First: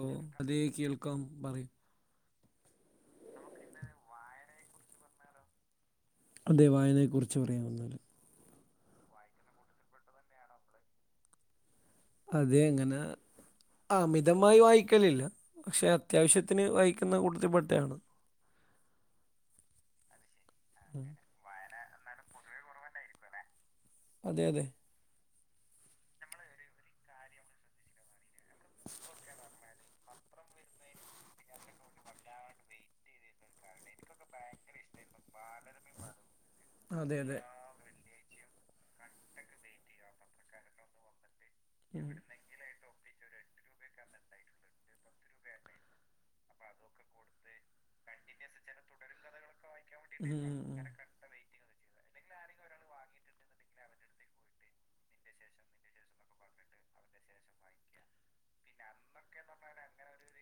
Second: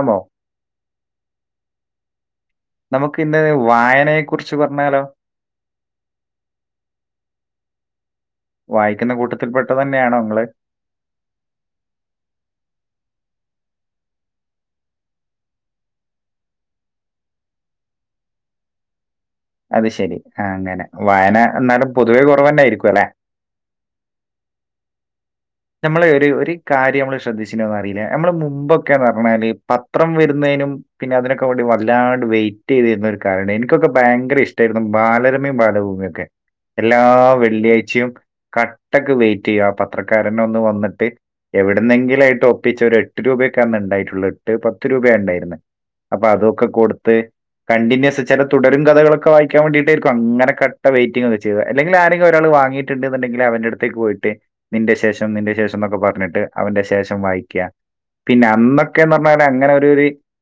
ഓ അതേ കേൾക്കാം പറയും നമുക്ക് ഇന്ന വായനയെ കുറിച്ച് പറഞ്ഞാലോ അതെ വായനയെക്കുറിച്ച് പറയാൻ വന്നാല് വായിക്കുന്ന കൂട്ടത്തിൽ പെട്ടത് തന്നെയാണോ നിങ്ങള് അതെ ഇങ്ങനെ ആ അമിതമായി വായിക്കലില്ല പക്ഷെ അത്യാവശ്യത്തിന് വായിക്കുന്ന കൂടുത്തി പെട്ടയാണ് അത് ശെരി ആ അങ്ങനെ വായന എന്നാലും പൊതുവേ കുറവന്നൊയിരിക്കും അല്ലെ അതെ അതെ നമ്മളെ ഒരു ഒരു കാര്യം നമ്മള് ശ്രദ്ധിച്ചന്ന് അറിയില്ല നമ്മള് മുമ്പൊക്കെന്ന് പറഞ്ഞാല് പത്രം വരുന്നതിനും പിന്നെ അതിനൊക്കെ വേണ്ടി വല്ലാട് വെയിറ്റ് ചെയ്ത് തരുന്ന ഒരു കാലം ഉണ്ടായിരുന്നു ഇനിക്കൊക്കെ ഭയങ്കര ഇഷ്ടമായി ബാലരമയും ബാലഭൂമിയ ഒക്കെ എല്ലാ അതെ അതെ വെള്ളിയാഴ്ചയും കട്ടക്ക് വെയിറ്റ് ചെയ്യുക ആ പത്രക്കാരന് ഒന്ന് വന്നിട്ട് ഉം. എവിടുന്നെങ്കില ആയിട്ട് ഒപ്പിച്ച് ഒരുര എട്ട് രൂപക്കന്ന് ഉണ്ടായിട്ടുള്ളൂ എട്ട് പത്ത് രൂപയ ഉണ്ടായിരന്ന് അപ്പൊ അതൊക്കെ കൊടുത്ത് കണ്ടിന്യൂസ് ചില തുടരും കഥകളൊക്കെ വായി നാൻേണ്ടീയിട്ടരിക്ക [unintelligible] ഉം, അങ്ങനെ ഉം, കട്ട ഉം. വെയിറ്റിങ്ങ് ചെയതത് അല്ലെങ്കിൽ ആരെങ്കിലും ഒരാൾ വാങ്ങിട്ടുണ്ടുണ്ടെങ്കിൽ അവന്റെ അടുത്തേക്ക് പോയിട്ട് നിന്റെ ശേഷം നിന്റെ ശേഷം എന്നൊക്കെ പറഞ്ഞിട്ട് അവന്റെ ശേഷം വായിക്കുക പിന്നെ അന്നൊക്കെന്ന് പറഞ്ഞാല് അങ്ങനെ ഒരു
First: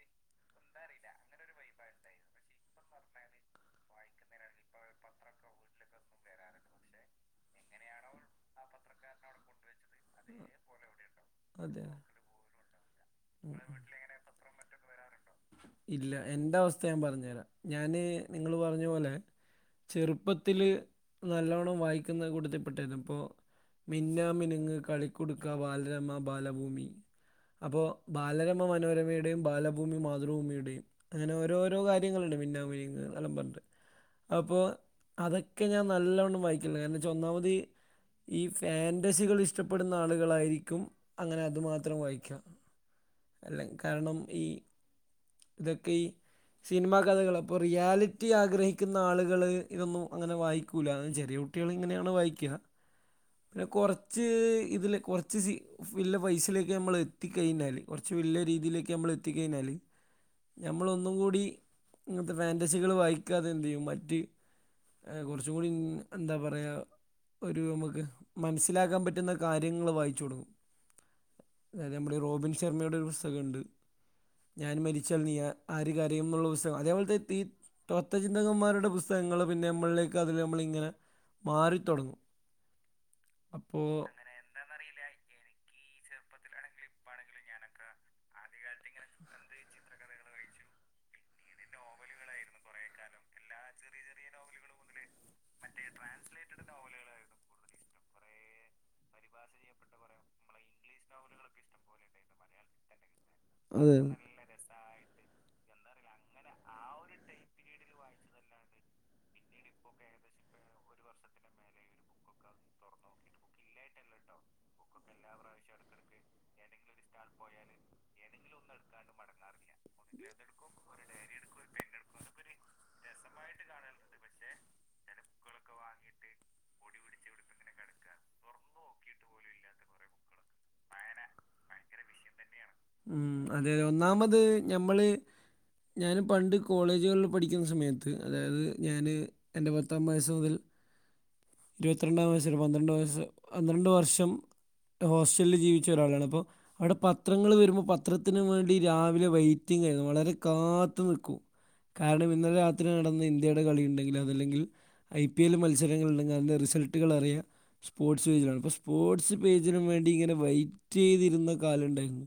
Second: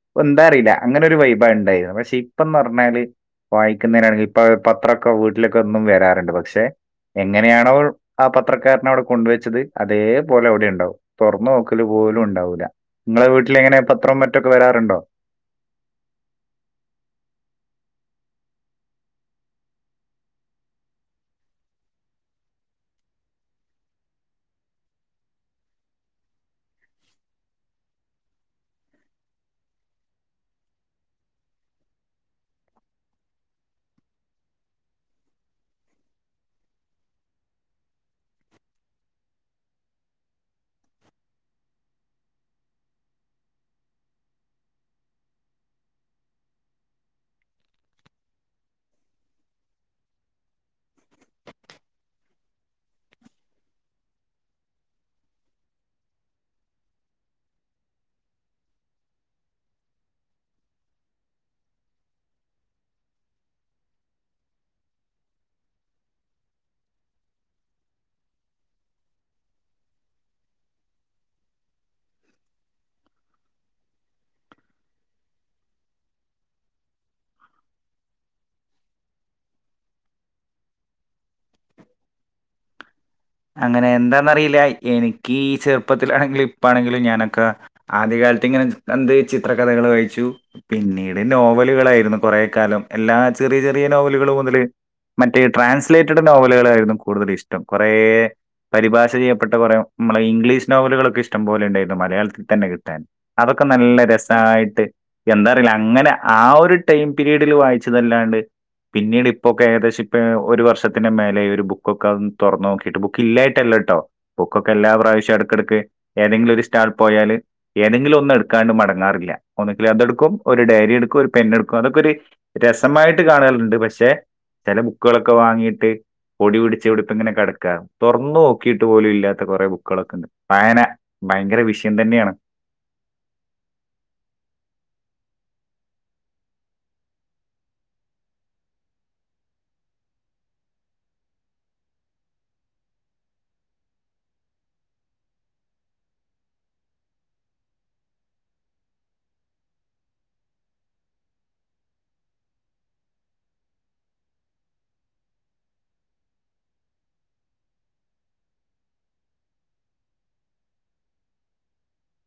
ഒരു എന്താ അറിയില്ല അങ്ങനെ ഒരു വൈഭ ഉണ്ടായിരുന്നു പക്ഷെ ഇപ്പം എന്ന് പറഞ്ഞാല് വായിക്കുന്നതിനാ ഇപ്പം പത്രൊക്കെ വീട്ടിലൊക്കെ എന്നും വരാറുണ്ട് പക്ഷെ എങ്ങനെയാണോ ആ പത്രക്കാരനോട് വെച്ചത് അതേപോലെ അവിടെ ഉണ്ടാവും തുറന്ന നോക്കൽ അതെ പോലും ഉണ്ടാവില്ല നിങ്ങളെ വീട്ടില ഉം, എങ്ങനെ പത്ര ഉം. മറ്റൊക്കെ വരാറുണ്ടോ ഇല്ല എന്റെ അവസ്ഥ ഞാൻ പറഞ്ഞുതരാം ഞാാന് നിങ്ങള് പറഞ്ഞ പോലെ ചെറുപ്പത്തില് നല്ലവണ്ണം വായിക്കുന്ന കൊൂടുത്തിൽപ്പെട്ടരുന്നു ഇപ്പോൾ മിന്നാ മിനുങ്ങ് കളിക്കൊടുക്ക ബാലരമ ബാലഭൂമി അപ്പോൾ ബാലരമ മനോരമയുടെയും ബാലഭൂമി മാതൃഭൂമിയുടെയും അങ്ങനെ ഓരോരോ കാര്യങ്ങളുണ്ട് മന്നാ മ നെല്ലാം പറന് അപ്പൊ അതൊക്കെ ഞാൻ നല്ലവണ്ണം വായിക്കില്ല കാരണം ഒന്നാമതി ഈ ഫാൻറസികൾ ഇഷ്ടപ്പെടുന്ന ആളുകളായിരിക്കും അങ്ങനെ അതുമാത്രം വായിക്കാം അല്ലെ കാരണം ഈ ഇതൊക്കെ ഈ സിനിമാ കഥകൾ അപ്പോൾ റിയാലിറ്റി ആഗ്രഹിക്കുന്ന ആളുകള് ഇതൊന്നും അങ്ങനെ വായിക്കില്ല ചെറിയ കുട്ടികൾ ഇങ്ങനെയാണ് വായിക്കുക പിന്നെ കുറച്ച് ഇതില് കുറച്ച് വല്ല പൈസയിലേക്ക് നമ്മൾ എത്തിക്കഴിഞ്ഞാല് കുറച്ച് വലിയ രീതിയിലേക്ക് നമ്മൾ എത്തിക്കഴിഞ്ഞാല് നഞമ്മള ഒന്നും കൂടി ഇങ്ങനത്തെ ഫാറസികൾ വായിക്കാതെ എന്ത്തു ചെയ്യും മറ്റ് കുറച്ചും കൂടി എന്താ പറയാ ഒരു നമുക്ക് മനസ്സിലാക്കാൻ പറ്റുന്ന കാര്യങ്ങള്ൾ വായിച്ചുൊടുങ്ങും അതായത് നമ്മുടെ റോബിൻ ശർമ്മയുടെ ഒരു പുസ്തകമുണ്ട് ഞാൻ മരിച്ചാൽ നീ ആര് കരയെന്നുള്ള പുസ്തകം അതേപോലത്തെ ഈ തൊത്വചിന്തകന്മാരുടെ പുസ്തകം പുതങ്ങൾ പിന്നെ നമ്മളിലേക്ക് അതിൽ നമ്മളിങ്ങനെ മാറിത്തടങ്ങും അങ്ങനെ എന്താന്നറിയില്ല എനിക്ക്ഈ ചെപ്പ ഇപ്പത്തിലാണെങ്കിലും ഇപ്പാണെങ്കിലും ഞാനൊക്കെ ആദ്യകാലത്ത് ഇങ്ങനെ എന്ത് ചിത്രകഥകൾ വായിച്ചു പിന്ന പിന്നീട് നോവലുകളായിരുന്നു കൊറെേ കാലം എല്ലാ ചെറിയ ചെറിയ നോവലുകൾ മുതല് മറ്റേ ട്രാൻസ്ലേറ്റഡ് നോവലുകളൾായിയിരുന്നു കൂടുതൽ ഇഷ്ടം കുറേ പരിഭാഷ ചെയ്യപ്പെട്ട കുറെേ നമ്മളെ ഇംഗ്ലീഷ് നോവലുകളൊക്കെ ഇഷ്ടം പോലെ ഉണ്ടായിരുന്നു മലയാളത്തിൽ തന്നെ കിട്ടാൻ അതൊക്കെ അതെ നല്ല രസമായിട്ട് എന്താ അങ്ങനെ ആ ഒരു ടൈം പിീരീഡിൽ വായിച്ചതല്ലാണ്ട് പിന്നീട് ഇപ്പോൊക്കെ ഏകദേശം ഇ ഒരു വർഷത്തിന്റെ മേെ ഒരു ബുക്കൊക്കെ തുറന്ന് നോക്കിട്ട് ബ ബക്ക് ഇല്ലായിട്ടല്ലോ കേട്ടോ ബുക്കൊക്കെ എല്ലാ പ്രാവശ്യം അടക്കിടക്ക് ഏതെങ്കിലും ഒരു ആൾ പോയാൽ ഏതെങ്കിലും ഒന്നും എടുക്കാണ്ട് മടങ്ങാറില്ല ഒന്നെങ്കിൽ അതെടുക്കും ഒരു ഡയറി എടുക്കും ഒരു പെൻെടുക്കും അതൊക്കെ ഒരു രസമായിട്ട് കാണറുണ്ട് പക്ഷെ ചില ബുക്കുകളൊക്കെ വാങ്ങിട്ട് പൊടി പിടിച്ച് ഇവിടുത്ത് ഇങ്ങനെ കിടക്കാം തുറന്നു നോക്കിയിട്ട് പോലും ഇല്ലാത്ത കുറെേ ബുക്കൾൊക്കെ ഉണ്ട് വായന ഭയങ്കര വിഷയം തന്നെയാണ്. ഉം അതെതെ ഒന്നാമത് ഞമ്മള് ഞാൻ പണ്ട് കോളേജുകളിൽ പഠിക്കുന്ന സമയത്ത് അതായത് ഞാന് എൻ്റെ പത്താം വയസ്സസ് മുതൽ ഇരുപത്തിരണ്ടാം വയസ്സ പന്ത്രണ്ട്യ പന്ത്രണ്ട വര്ഷം ഹോസ്റ്റലിൽ ജീവിച്ച ഒരാളാണ് അപ്പൊ അവിടെ പത്രങ്ങൾ വരുമ്പോൾ പത്രത്തിന വേണ്ടി രാവിലെ വെറ്റിംഗ ആയിരുന്നു വളരെ കാത്തു നിൽക്കും കാരണം ഇന്നലെ രാത്രി നടന്ന ഇന്ത്യയുടെ കളി ഉണ്ടെങ്കിൽ അതല്ലെങ്കിൽ ഐ പി എൽ മത്സരങ്ങളുണ്ടങ്കിൽ അതിന്റെ റിസൾട്ടുകൾ അറിയാം സ്പോർട്സ് പേജിലാണ് അപ്പൊ സ്പോർട്സ് പേജിനന് വേണ്ടി ഇങ്ങനെ വൈറ്റ് ചെയ്തിരുന്ന കാലംുണ്ടായിരുന്നു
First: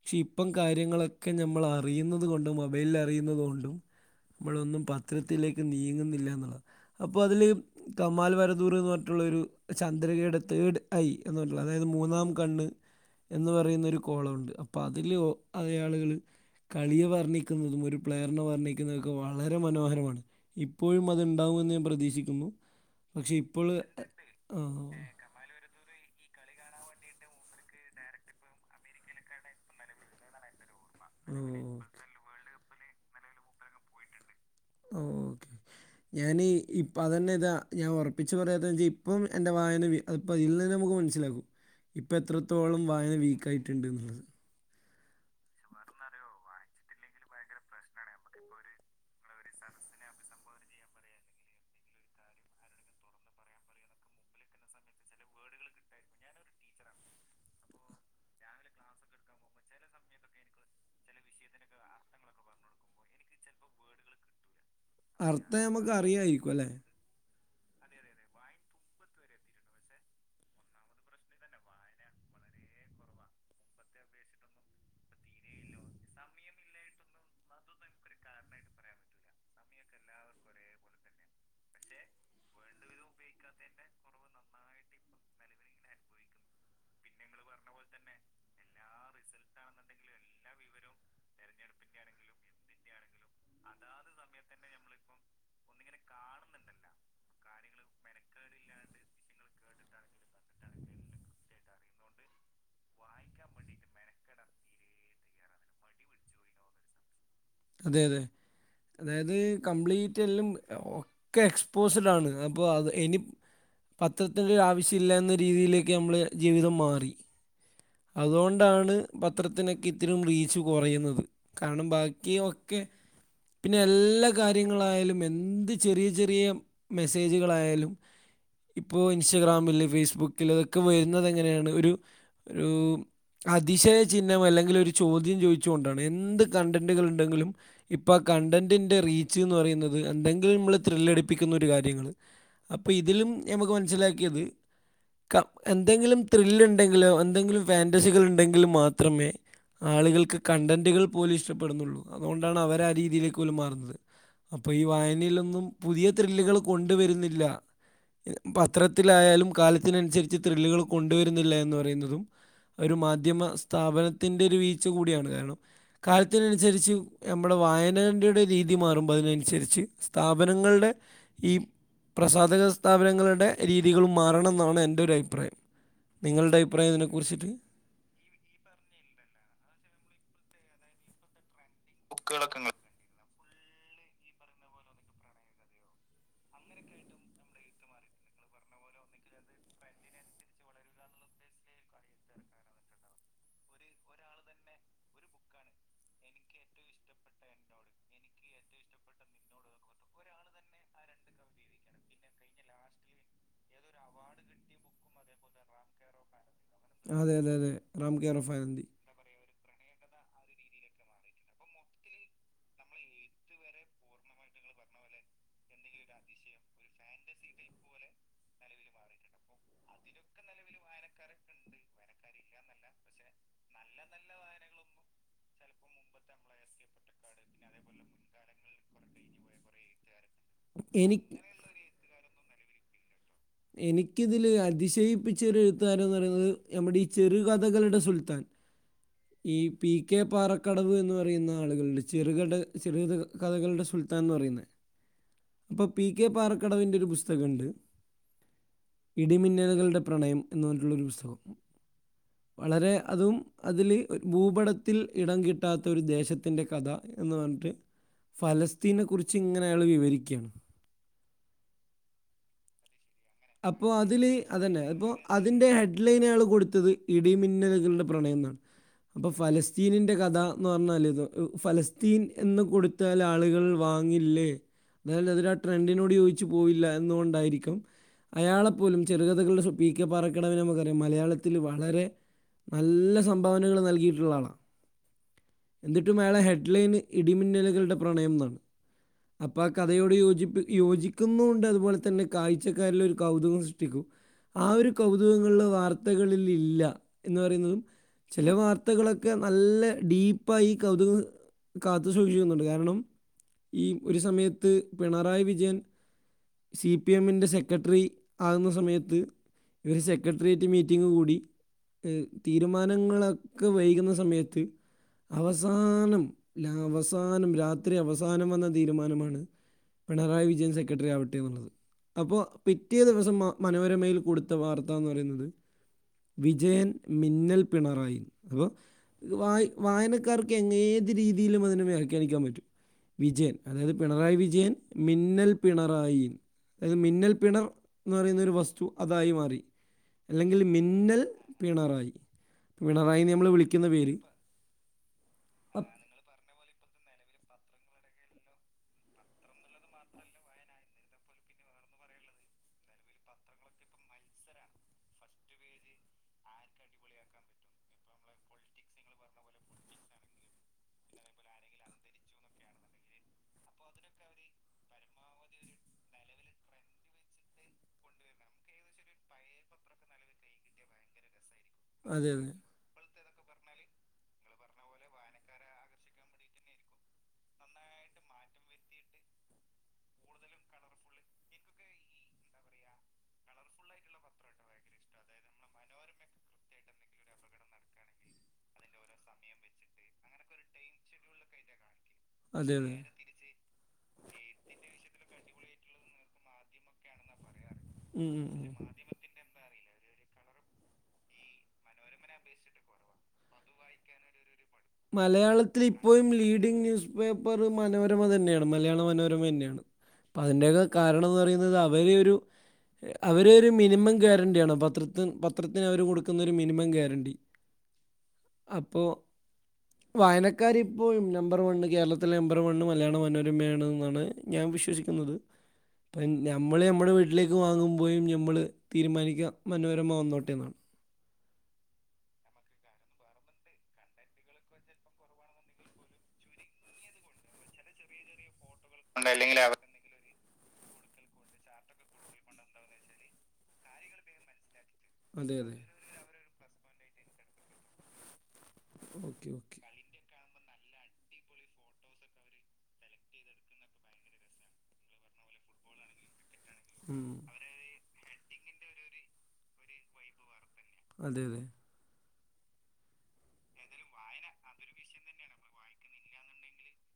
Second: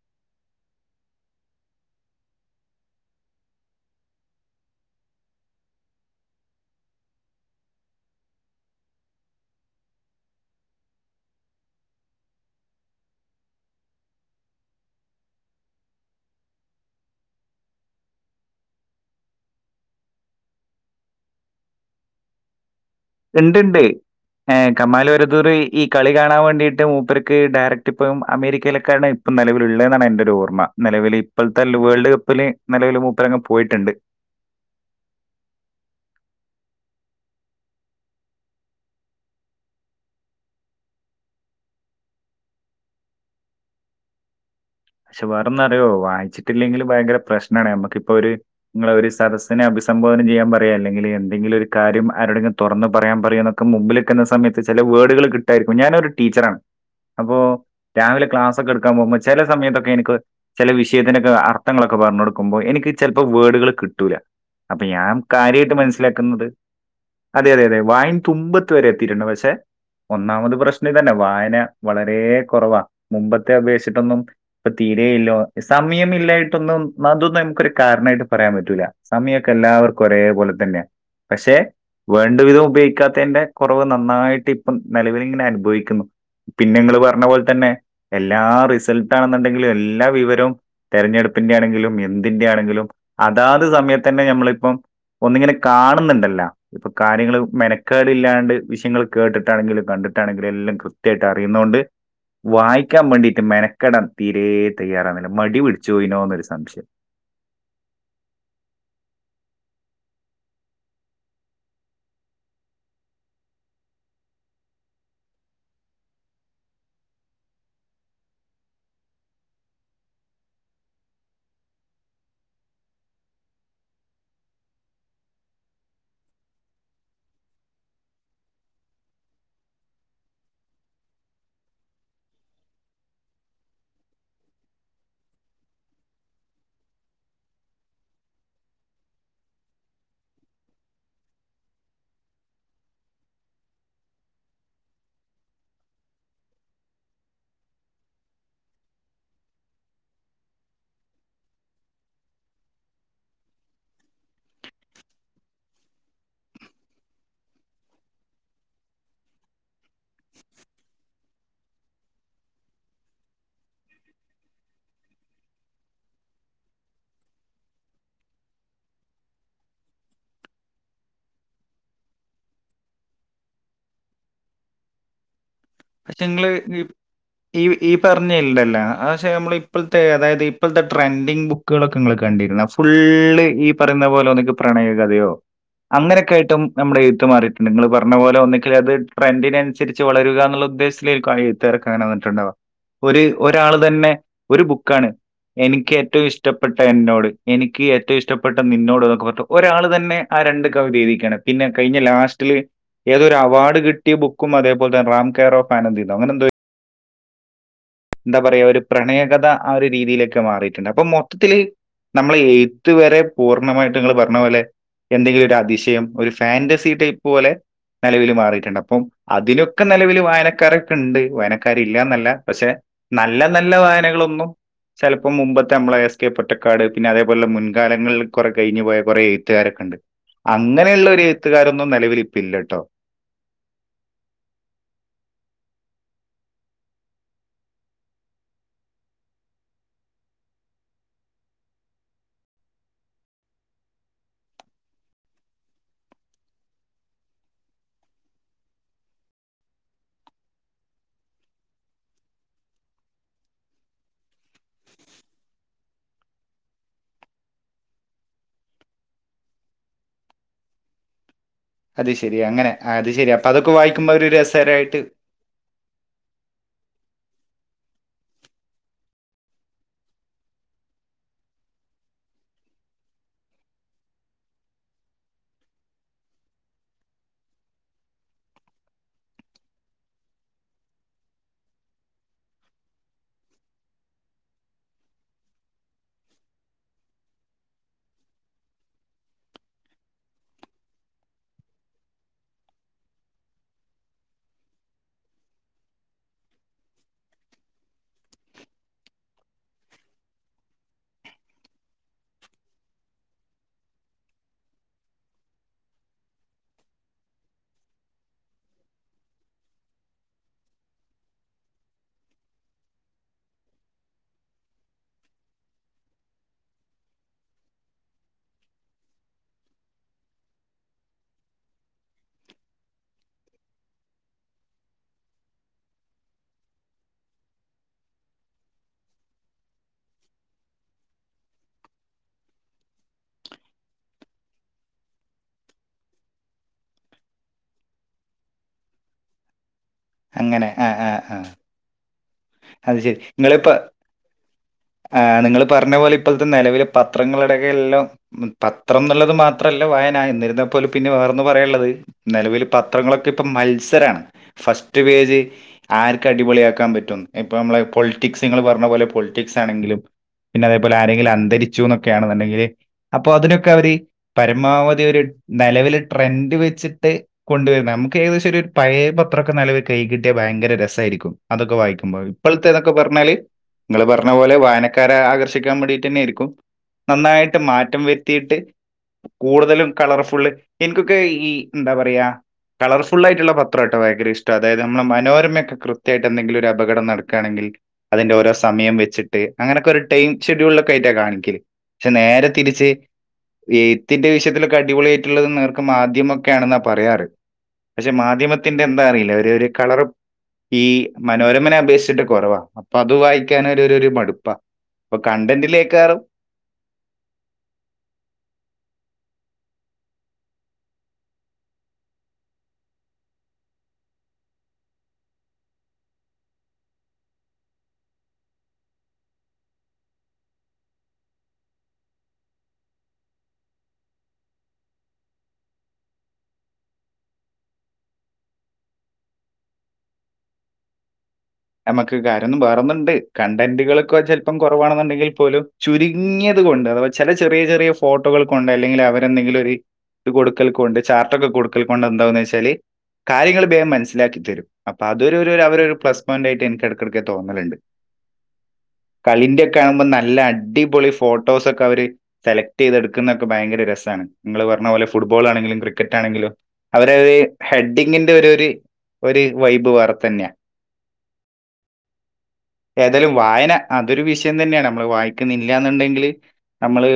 പക്ഷെ ഇപ്പം കാര്യങ്ങളൊക്കെ നമ്മൾ അറിയുന്നത് കൊണ്ടും മൊബൈലിൽ അറിയുന്നത് കൊണ്ടും നമ്മളൊന്നും പത്രത്തിലേക്ക് നീങ്ങുന്നില്ല എന്നുള്ളതാണ് അപ്പോൾ അതില് കമാൽവരദൂർ എന്ന് പറഞ്ഞ ഒരു ചന്ദ്രകയുടെ തേഡ് ഐ എന്ന് പറഞ്ഞുള്ളത് അതായത് മൂന്നാം കണ്ണ് [inaudible] എന്ന് പറയുന്നരു കോളമുണ്ട് അപ്പോൾ അതില് അയാളുകൾ കളിയെ വർണ്ണിക്കുന്നതും ഒരു പ്ലെയറിനെ വർണ്ണിക്കുന്നതൊക്കെ വളരെ മനോഹരമാണ് ഇപ്പോഴും അത്ണ്ടാവും ഞൻ പ്രതീക്ഷിക്കുന്നു പക്ഷേ ഇപ്പോൾ ഉണ്ട്ണ്ട് ഏ ആ, കമാല വരദൂർ ഈ കളി കാണാൻ വേണ്ടിയിട്ട് മൂപ്പേർക്ക് ഡയറക്റ്റ് ഇപ്പം അമേരിക്കയിലൊക്ക കാരണം ഇപ്പ നിലവിലുള്ളത് എന്നാണ് എൻ്റെ ഒരു ഓർമ്മ നിലവില് ഇപ്പോഴത്തെ വേൾഡ് കപ്പില് നിലവില് മൂപ്പരങ്ങ് പോയിട്ടുണ്ട് ഞാന് ഇപ്പ അതന്നെതാ ഞാൻ ഉറപ്പിച്ച് പറയാത്ത വെച്ചാൽ ഇപ്പം എന്റെ വായന ഇപ്പ ഇതിൽ നിന്നു നമുക്ക് മനസിൽ [unintelligible] ഇപ്പ എത്രത്തോളം വായന വീക്ക് ആയിട്ടുണ്ട് എന്നുള്ളത് പക്ഷെ വേറെൊന്ന അറിയോ വായിച്ചിട്ടില്ലെങ്കിൽ ഭയങ്കര പ്രശ്നണ് നമ്മുക്കിപ്പോ ഒരു നിങ്ങള് ഒരു സദസ്സിനെ അഭിസ് സംബോധന ചെയ്യാൻ പറയുക ണ്ടെകിലു എന്തെങ്കിലും ഒരു കാര്യം ആരോടെങ്കിലും തുറന്ന് പറയാൻ പറയുക എന്നക്കെ മുമ്പിലിക്കുന്ന സമയ ചില വേർഡുകൾ കിട്ടരിക്കും ഞാന് ഒരു ടീച്ചറാണ് അപ്പോ രാവിലെ ക്ലാസ്സൊക്കെ എടുക്കാൻ പോകുമ്പോൾ ചില സമയത്തൊ എനിക്ക് ചില വിഷയത്തിനൊക്കെ അർത്ഥങ്ങളൊക്കെ പറഞ്ഞു കൊടുക്കുമ്പോൾ എനിക്ക് ചിലപ്പോ വേഡുകൾ കിട്ടൂല അപ്പൊ ഞാൻ അർത്ഥം കാര്യമായിട്ട് നമുക്ക് മനസ്സിലാക്കുന്നത് അറിയാമായിരിക്കും അല്ലേ അതെ അതെ അതെ വായിൻ തുമ്പത്ത് വരെ എത്തിയിട്ടുണ്ട് പക്ഷെ ഒന്നാമത് പ്രശ്നം ഇതെന്ന വായന വളരെ കുറവാ മുമ്പത്തെ അപേക്ഷിച്ചിട്ടൊന്നും ഇപ്പൊ തീരെല്ലാ സമയം ഒന്നും ഇല്ലായിട്ടൊന്നും അതൊന്നും എനിക്കൊരു കാരണമായിട്ട് പറയാൻ പറ്റൂല സമയ ക്ക എല്ലാവർക്കും ഒരേപോലെ തന്നെയാ പക്ഷെ വേണ്ട വിധം ഉപയോഗിക്കാത്തതിന്റെ കുറവ് നന്നായിട്ട് ഇപ്പം നിലവിലിങ്ങനെ അനുഭവിക്കുന്നു പിന്നെ നിങ്ങള് പറഞ്ഞ പോലെ തന്നെ എല്ലാ റിസൾട്ടാണെന്നുണ്ടെങ്കിലും എ എല്ലാ വിവരവും തെരഞ്ഞെടുപ്പിന്റെ ആണെങ്കിലും എന്തിന്റെ ആണെങ്കിലും അതാത് സമയത്ത് തന്നെ നമ്മള് ഇപ്പം ഒന്നിങ്ങനെ കാണുന്നുണ്ടല്ല ഇപ്പൊ കാര്യങ്ങൾ മെനക്കേട് ഇല്ലാണ്ട് വിഷയങ്ങൾ കേട്ടിട്ടാണെങ്കിലും ക ട്ടാണെങ്കിൽ എല്ലാം കൃത്യായിട്ട് അറിയുന്നോണ്ട് വായിക്കാൻ വേണ്ടീട്ട് മെനകെ തീരേ തയ്യാറാവുന്നില്ല മടി പിടിച്ചോയിനോന്നൊരു സംശയം അതെ അതെ അതായത് കംപ്ലീറ്റ് എല്ലാം ഒക്കെ എക്സ്പോസ്ഡ് ആണ് അപ്പോൾ അത് എനി പത്രത്തിന്റെ ആവശ്യം ഇല്ല എന്ന രീതിയിലേക്ക് നമ്മളെ ജീവിതം മാറി അതുകൊണ്ടാണ് പത്രത്തിനൊക്കെ ത്തിനും റീച്ച് കുറയുന്നത് കാരണം ബാക്കി ഒക്കെ പിന്നെ എല്ലാ കാര്യങ്ങളായാലും എന്ത് ചെറിയ ചെറിയ മെസ്സേജുകളായാലും ഇപ്പോ ഇൻസ്റ്റാഗ്രാമില് ഫേസ്ബുക്കില് ഇക്കെ വെര്ന്നതെങ്ങനേണ് ഒരു ഒരു അതിശയ ചിഹ്നം അല്ലെങ്കിൽ ഒരു ചോദ്യം ചോയിച്ചുകൊണ്ടാണ് എന്ത് കണ്ടന്റുകൾ ഉണ്ടെങ്കിലും ഇപ്പൊ ആ കണ്ടന്റിന്റെ റീച്ച് ന്ന് പറയുന്നത് എന്തെങ്കിലും നമ്മള് ത്രില്ലടിപ്പിക്കുന്ന ഒരു കാര്യങ്ങള് അപ്പൊ ഇതിലും ഞമക്ക് മനസ്സിലാക്കിയത് കം എന്തെങ്കിലും ത്രില്ല് ണ്ടങ്കിലോ എന്തെങ്കിലും ഫാന്റസികള്ണ്ടെങ്കിൽ മാത്രമേ ആളുകൾക്ക് കണ്ടന്റുകൾ പോലും ഇഷ്ടപ്പെടുന്നുള്ളൂ അതുകൊണ്ടാണ് അവരാആ രീതിയിലേക്ക് പോലും മാറുന്നത് അപ്പൊ ഈ വായനയിലൊന്നും പുതിയ ത്രില്ലുകൾ കൊണ്ട് വരുന്നില്ല പത്രത്തിലായാലും കാലത്തിനനുസരിച്ച് ത്രില്ലുകൾ കൊണ്ടുവരുന്നില്ല എന്ന് പറയുന്നതും ഒരു മാധ്യമ സ്ഥാപനത്തിൻ ന്റെ ഒര് വീഴ്ച കൂടിയാണ് കാരണം കാലത്തിനനുസരിച്ച് നമ്മുടെ വായനന്റെ ടെ രീതി മാറും അതി അനുസരിച്ച് സ്ഥാപനങ്ങളുടെ ഈ പ്രസാധക സ്ഥാപനങ്ങളുടെ രീതികളും മാറണമെന്നാണ് എന്റെ ഒരു അഭിപ്രായം പക്ഷെ ഇങ്ങള് നിങ്ങളുടെ അഭിപ്രായം ഇതിനെക്കുറിച്ചിട്ട് ഈ ഈ പർഞ്ഞേണ്ടല്ല അത് പഷെ നമ്മളീ ഇപ്പോഴത്തെ അതായത് ഇപ്പോഴത്തെ ട്രെൻഡിങ് ബുക്കുകളൊക്കെ ഇങ്ങള് കണ്ടിരുന്നേ ഫുള്ള് ഈ പറയുന്ന പോലെ ഒന്നങ്കി പ്രണയ കഥയോ അങ്ങനെയൊക്കെ ആയിട്ടും നമ്മുടെ എഴുത്ത് മാറിയിട്ടുണ്ട് ഇങ്ങള് പറഞ്ഞ പോലെ ഒന്നെങ്കി അത് ട്രെൻഡിനനുസരിച്ച് വളരുക ന്നുള്ള [unintelligible] തിരക്ക് അങ്ങനെ വന്നിട്ടുണ്ടവാ ഒരു ഒരാൾ തന്നെ ഒരു ബുക്കാണ് എനിക്ക് ഏറ്റവും ഇഷ്ടപ്പെട്ട എന്നോട് എനിക്ക് ഏറ്റവും ഇഷ്ടപ്പെട്ട നിന്നോട് എന്നൊക്കെ പറഞ്ഞിട്ട് ഒരാൾ തന്നെ രണ്ട് കവിത എഴുതിക്കാണ് പിന്നെ കഴിഞ്ഞ ലാസ്റ്റില് ഏതൊരു അവാർഡ് കിട്ടിയ ബുക്കും അതേപോലെതന്നെ റാം കെയർഓഫ് ആനന്ദി അങ്ങനെന്തോരു അതെ അതെ അതെ റാം എന്താ കെയർ ഓഫ് പറയാ ഒരു ആനന്ദി പ്രണയകഥ ആ ഒരു രീതിയിലൊക്കെ മാറിയിട്ടുണ്ട് അപ്പൊ മൊത്തത്തില് നമ്മളെ എഴുത്ത് വരെ പൂർണ്ണമായിട്ട് നിങ്ങള് പറഞ്ഞ പോലെ എന്തെങ്കിലും ഒരു അതിശയം ഒരു ഫാന്റസി ടൈപ്പ് പോലെ നിലവില് മാറിട്ടുണ്ട് അപ്പം അതിനൊക്കെ നിലവില് വായനക്കാരൊക്കെണ്ട് വായനക്കാര് ഇല്ലന്നല്ല പക്ഷെ നല്ല നല്ല വായനകളൊന്നും ചെൽപ്പം മുമ്പത്തെ മ്മളെ എസ് കെ പൊറ്റക്കാട് പിന്നെ അതേപോലെ മുൻകാലങ്ങളിൽ കുറെ കഴിഞ്ഞു പോയ കുറെ എഴുത്തുകാര ണ്ട് അങ്ങനെയുള്ളരു എനിക്ക് എഴുത്തുകാരൊന്നും നിലവിലിപ്പല്ലട്ടോ എനിക്കിതില് അതിശയിപ്പിച്ച ഒരു എഴുത്തുകാരൻ എന്ന് പറയുന്നത് നമ്മുടെ ഈ ചെറുകഥകളുടെ സുൽത്താൻ [inaudible] ഈ പി കെ പാറക്കടവ് എന്ന് പറയുന്ന ആളുകളുടെ ചെറ ചെറു കഥകളുടെ സുൽ സുൽത്താൻന്ന് പറയുന്ന അപ്പൊ പി കെ പാറക്കടവിന്റെ ഒരു പുസ്തകണ്ട് ഇടിമിന്നലുകളുടെ പ്രണയം എന്ന് പറഞ്ഞിട്ടുള്ളൊരു പുസ്തകം വളരെ അതും അതില് ഭൂപടത്തിൽ ഇടം കിട്ടാത്ത ഒരു ദേശത്തിൻ്റെ കഥ എന്ന് പറഞ്ഞിട്ട് ഫലസ്തീനെ കുറിച്ച് ഇങ്ങനെ അയാൾ വിവരിക്കയാണ് അത് ശരി അങ്ങനെ ശരി അതൊക്കെ അപ്പൊ വായിക്കുമ്പോ ഒരു അതില് അതന്നെ രസകരമായിട്ട് അപ്പൊ അതിന്റെ ഹെഡ്ലൈന്കള് കൊടുത്തത് ഇടിമിന്നല്കളുടെ പ്രണയം എന്നാണ് അപ്പൊ ഫലസ്തീനിന്റെ കഥ എന്ന് പറഞ്ഞാൽ ഇത് ഫലസ്തീൻ എന്ന് കൊടുത്താൽ ആളുകൾ വാങ്ങില്ലേ അതായത് അതിനാ ആ ട്രെൻഡിനോട് യോജിച്ചു പോവില്ല അതെന്നു കൊണ്ടായിരിക്കും അയാളെപ്പോലും ചെറുകഥകളുടെ പീ. കെ പാറക്കടവിനു പകരം മലയാളത്തില് വളരെ നല്ല സംഭാവനകള് നല്കിയിട്ടുള്ള ആളാ എന്നിട്ടും അയാളെ ഹെഡ്ലൈന് ഇടിമിന്നലുകളുടെ പ്രണയം എന്നാണ് അപ്പം ആ കഥയോട് യോജിപ്പ യോജിക്കുന്നുണ്ട് അതുപോലെ തന്നെ കാഴ്ചക്കാരില് ഒരു കൗതുകം സൃഷ്ടിക്കും ആ ഒരു കൗതുകങ്ങളിൽ വാർത്തകളിൽ ഇല്ല എന്ന് പറയുന്നതും ചില വാർത്തകളൊക്കെ നല്ല ഡീപ്പായി കൗതുക കാത്തു സൂക്ഷിക്കുന്നുണ്ട് കാരണം ഈ ഒരു സമയത്ത് പിണറായി വിജയൻ സി പി എമ്മിന്റെ സെക്രട്ടറി ആകുന്ന സമയത്ത് ഇവർ സെക്രട്ടേറിയറ്റ് മീറ്റിംഗ് കൂടി ഏഹ് തീരുമാനങ്ങളൊക്കെ വൈകുന്ന സമയത്ത് അവസാനം ല അവസാനം രാത്രി അവസാനം വന്ന തീരുമാനമാണ് പിണറായി വിജയൻ സെക്രട്ടറി ആവട്ടെ എന്നുള്ളത് അപ്പോ പി പിറ്റേ ദിവസം മ മനോരമയിൽ കൊടുത്ത വാർത്ത എന്ന് പറയുന്നത് വിജയൻ മിന്നൽ പിണറായി അപ്പൊ വ വായനക്കാർക്ക് എങ്ങ ഏത് രീതിയിലും അതിനെ വ്യാഖ്യാനിക്കാൻ പറ്റും വിജയൻ അതായത് പിണറായി വിജയൻ മിന്നൽ പിണറായി അതായത് മിന്നൽ പിണർ എന്ന് പറയുന്നൊരു വസ്തു അതായി മാറി അല്ലെങ്കിൽ അങ്ങനെ ആ ആ മിന്നൽ ആ പിണറായി അത് ശരി പിണറായി നമ്മൾ നിങ്ങളിപ്പ വിളിക്കുന്ന പേര് ആ നിങ്ങൾ അതെ പറഞ്ഞ പോലെ ഇപ്പോഴത്തെ നിലവിലെ പത്രങ്ങളടൊക്കെല്ലാം പത്രം എന്നുള്ളത് മാത്രമല്ല വായന എന്നിരുന്നാ പോലും പിന്നെ വേറെന്ന് പറയുള്ളത് നിലവിൽ പത്രങ്ങളൊക്കെ ഇപ്പൊ മത്സരാണ് ഫസ്റ്റ് പേജ് ആർക്ക് അടിപൊളിയ ആക്കാൻ പറ്റും ഇപ്പൊ നമ്മളെ പൊളിറ്റിക്സ് ഇങ്ങള് പറഞ്ഞ പോലെ പൊളിറ്റിക്സ് ആണെങ്കിലും പിന്നെ അതേപോലെ ആരെങ്കിലും അന്തരിച്ചു എന്നൊക്കെയാണെന്നുണ്ടെങ്കില് അപ്പൊ അതിനൊക്കെ അവര് പരമാവധി ഒരു നിലവിൽ ട്രെൻഡ് വെച്ചിട്ട് കൊണ്ടുവരുന്നത് നമുക്ക് ഏകദേശം ഒരു പയേ പത്രൊക്കെ നിലവിൽ കൈ കിട്ടിയ ഭയങ്കര രസമായിരിക്കും അതൊക്കെ വായിക്കുമ്പോൾ അതെ ഇപ്പോഴത്തെതൊക്കെ പറഞ്ഞാല് നിങ്ങള് പറഞ്ഞ പോലെ വായനക്കാരെ ആകർഷിക്കാൻ വേണ്ടിട്ട് തന്നെയായിരിക്കും നന്നായിട്ട് മാറ്റം വരുത്തിയിട്ട് കൂടുതലും കളർഫുള് എനിക്കൊക്കെ ഈ എന്താ പറയാ കളർഫുൾ ആയിട്ടുള്ള പത്രം കേട്ടോ ഭയങ്കര ഇഷ്ടം അതായത് നമ്മള മനോരമയക്കെ കൃത്യയിട്ട് എന്തെങ്കിലും അഭി അപകടം നടക്കുകയാണെങ്കിൽ അതിന്റെ ഓരോ സമയം വെച്ചിട്ട് അങ്ങനൊക്കെ ഒരു ടൈം ഷെഡ്യൂൾ ഒക്കെ ആയിട്ടാ കാണിക്കല് പക്ഷെ നേരെ അതെ തിരിച്ച് അതെ എയ്ത്തിന്റെ വിഷയത്തിലൊക്കെ അടിപൊളിയായിട്ടുള്ളത് എന്ന് പറ മാധ്യമക്കെണെന്നാ പറയാറ് പക്ഷെ ഉം ഉം മാധ്യമത്തിന്റെ എന്താ അറിയില്ല അവരെ ഒരു ഉം. കളറും ഈ മനോര [unintelligible] അപേക്ഷിച്ചിട്ട് കുറവാ അപ്പൊ അത് വായിക്കാൻ ഒരു ഒരു മടുപ്പാ ഇപ്പൊ മലയാളത്തിൽ കണ്ടന്റിലേക്കാറും ഇപ്പോഴും ലീഡിങ് ന്യൂസ് പേപ്പർ മനോരമ തന്നെയാണ് മലയാള മനോരമ തന്നെയാണ് അപ്പൊ അതിന്റെയൊക്കെ കാരണംന്ന് പറയുന്നത് അവരെ ഒരു അവര ഒരു മിനിമം ഗ്യാരണ്ടിയാണോ പത്രത്തിന് പത്രത്തിന് അവര് കൊടുക്കുന്നൊ ഒരു മിനിമം ഗ്യാരണ്ടി [unintelligible] അപ്പോ വായനക്കാരി ഇപ്പോ നമ്പർ വണ് കേരളത്തിലെ നമ്പർ വണ് മലയാള മനോരമയാണ്ാണ് ഞാൻ വിശ്വസിക്കുന്നത് ഇപ്പം നഞമ്മൾ നമ്മുടെ വീട്ടിലേക്ക് വാങ്ങുമ്പോഴും ഞമ്മൾ തീരുമാനിക്കാ മനോരമ വന്നോട്ടെ എന്നാണ് നമ്മുക്ക് കാര്യമൊന്നും വേറന്നണ്ട് കണ്ടന്റുകൾൊക്കെ ചെപ്പം കുറവാണെന്നുണ്ടെങ്കിൽ പോലും ചുരുങ്ങിയ കൊണ്ട് അഥവാ ചില ചെറിയ ചെറിയ ഫോട്ടോകൾ കൊണ്ട് അല്ലെങ്കിൽ അവരെന്തെങ്കിലും ഒരു കൊടുക്കൽ കൊണ്ട് ചാർട്ടൊക്കെ കൊടുക്കൽ കൊണ്ട് എന്താന്ന് വെച്ചാല് കാര്യങ്ങൾ ഭേഗം മനസ്സിലാക്കിത്തരും അപ്പൊ അതൊരു അതെ അതെ അവര ഒരു പ്ലസ് പോയിന്റ് ആയിട്ട് എനിിക്കിടക്കിടക്ക് തോന്നലുണ്ട് ഓക്കെ കളിന്റെറെ ഒക്കെ ഓക്കെ കാണുമ്പോൾ നല്ല അടിപൊളി ഫോട്ടോസ ഒക്കെ അവര് സെലക്ട് ചെയ്തെടുക്കുന്നതൊക്കെ ഭയങ്കര രസ നിങ്ങള് പറഞ്ഞ പോലെ ഫുട്ബോൾ ആെ ക്രിക്കറ്റ് ആണെങ്കിലോ അവര ഹെഡ്ഡിങ്ങിന്റെ ഒരു ഒരു വൈബ് വേറെത്ത തന്നെയാ അതെ അതെ [unintelligible] ഏതായാലും വായന അതൊരു വിഷയം തന്നെയാണ് നമ്മള് വായിക്കുന്നില്ല എന്നുണ്ടെങ്കില് നമ്മള്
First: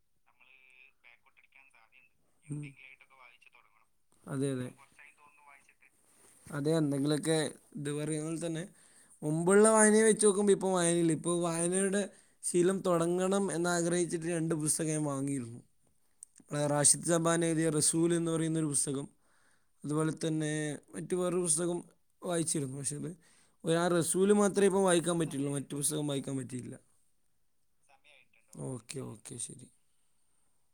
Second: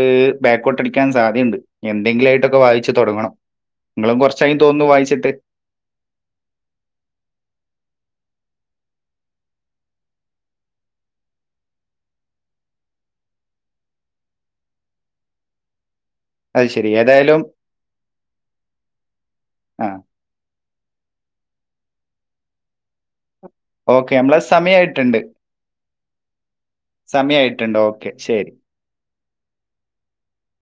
കൊട്ടടാൻ സാധ്യയുണ്ട് എന്തെങ്കിലായിട്ടൊക്കെ വായിച്ചച്ച് തുടങ്ങണം നിങ്ങളും തൊടങ്ങണം അതെ കൊറച്ചായും അതെ തോന്നും വായിച്ചിട്ട് അതെ എന്തെങ്കിലുമൊക്കെ ഇത് പറയുന്നൽ തന്നെ മുമ്പുള്ള വായനയെ വെച്ച് നോക്കുമ്പോൾ ഇപ്പൾ വായനല്ല ഇപ്പോ വായനയുടെ ശീലം തുടങ്ങണം എന്നാഗ്രഹിക്ക ച്ചിട്ട് രണ്ട് പുസ്തകം വാങ്ങിയിരുന്നു അത് ശരി. റാഷിദ് ഏതായാലും സബാന എഴുതിയ റസൂൽ എന്ന് പറയുന്നൊരു പുസ്തകം ആ അതുപോലെ തന്നെ മറ്റു വേറൊരു പുസ്തകം വായിച്ചിരുന്നു പക്ഷേ അത് ഒരാ ഓക്കെ. റസൂല് നമ്മളെ മാത്രമേ ഇപ്പം വായിക്കാൻ സമയമായിട്ടുണ്ട്. പറ്റുള്ളൂ മറ്റു പുസ്തകം വായിക്കാൻ പറ്റിയില്ല സമയയിട്ടുണ്ടോ ഓക്കെ ശരി ഓക്കെ ഓക്കെ ഓക്കെ ശരി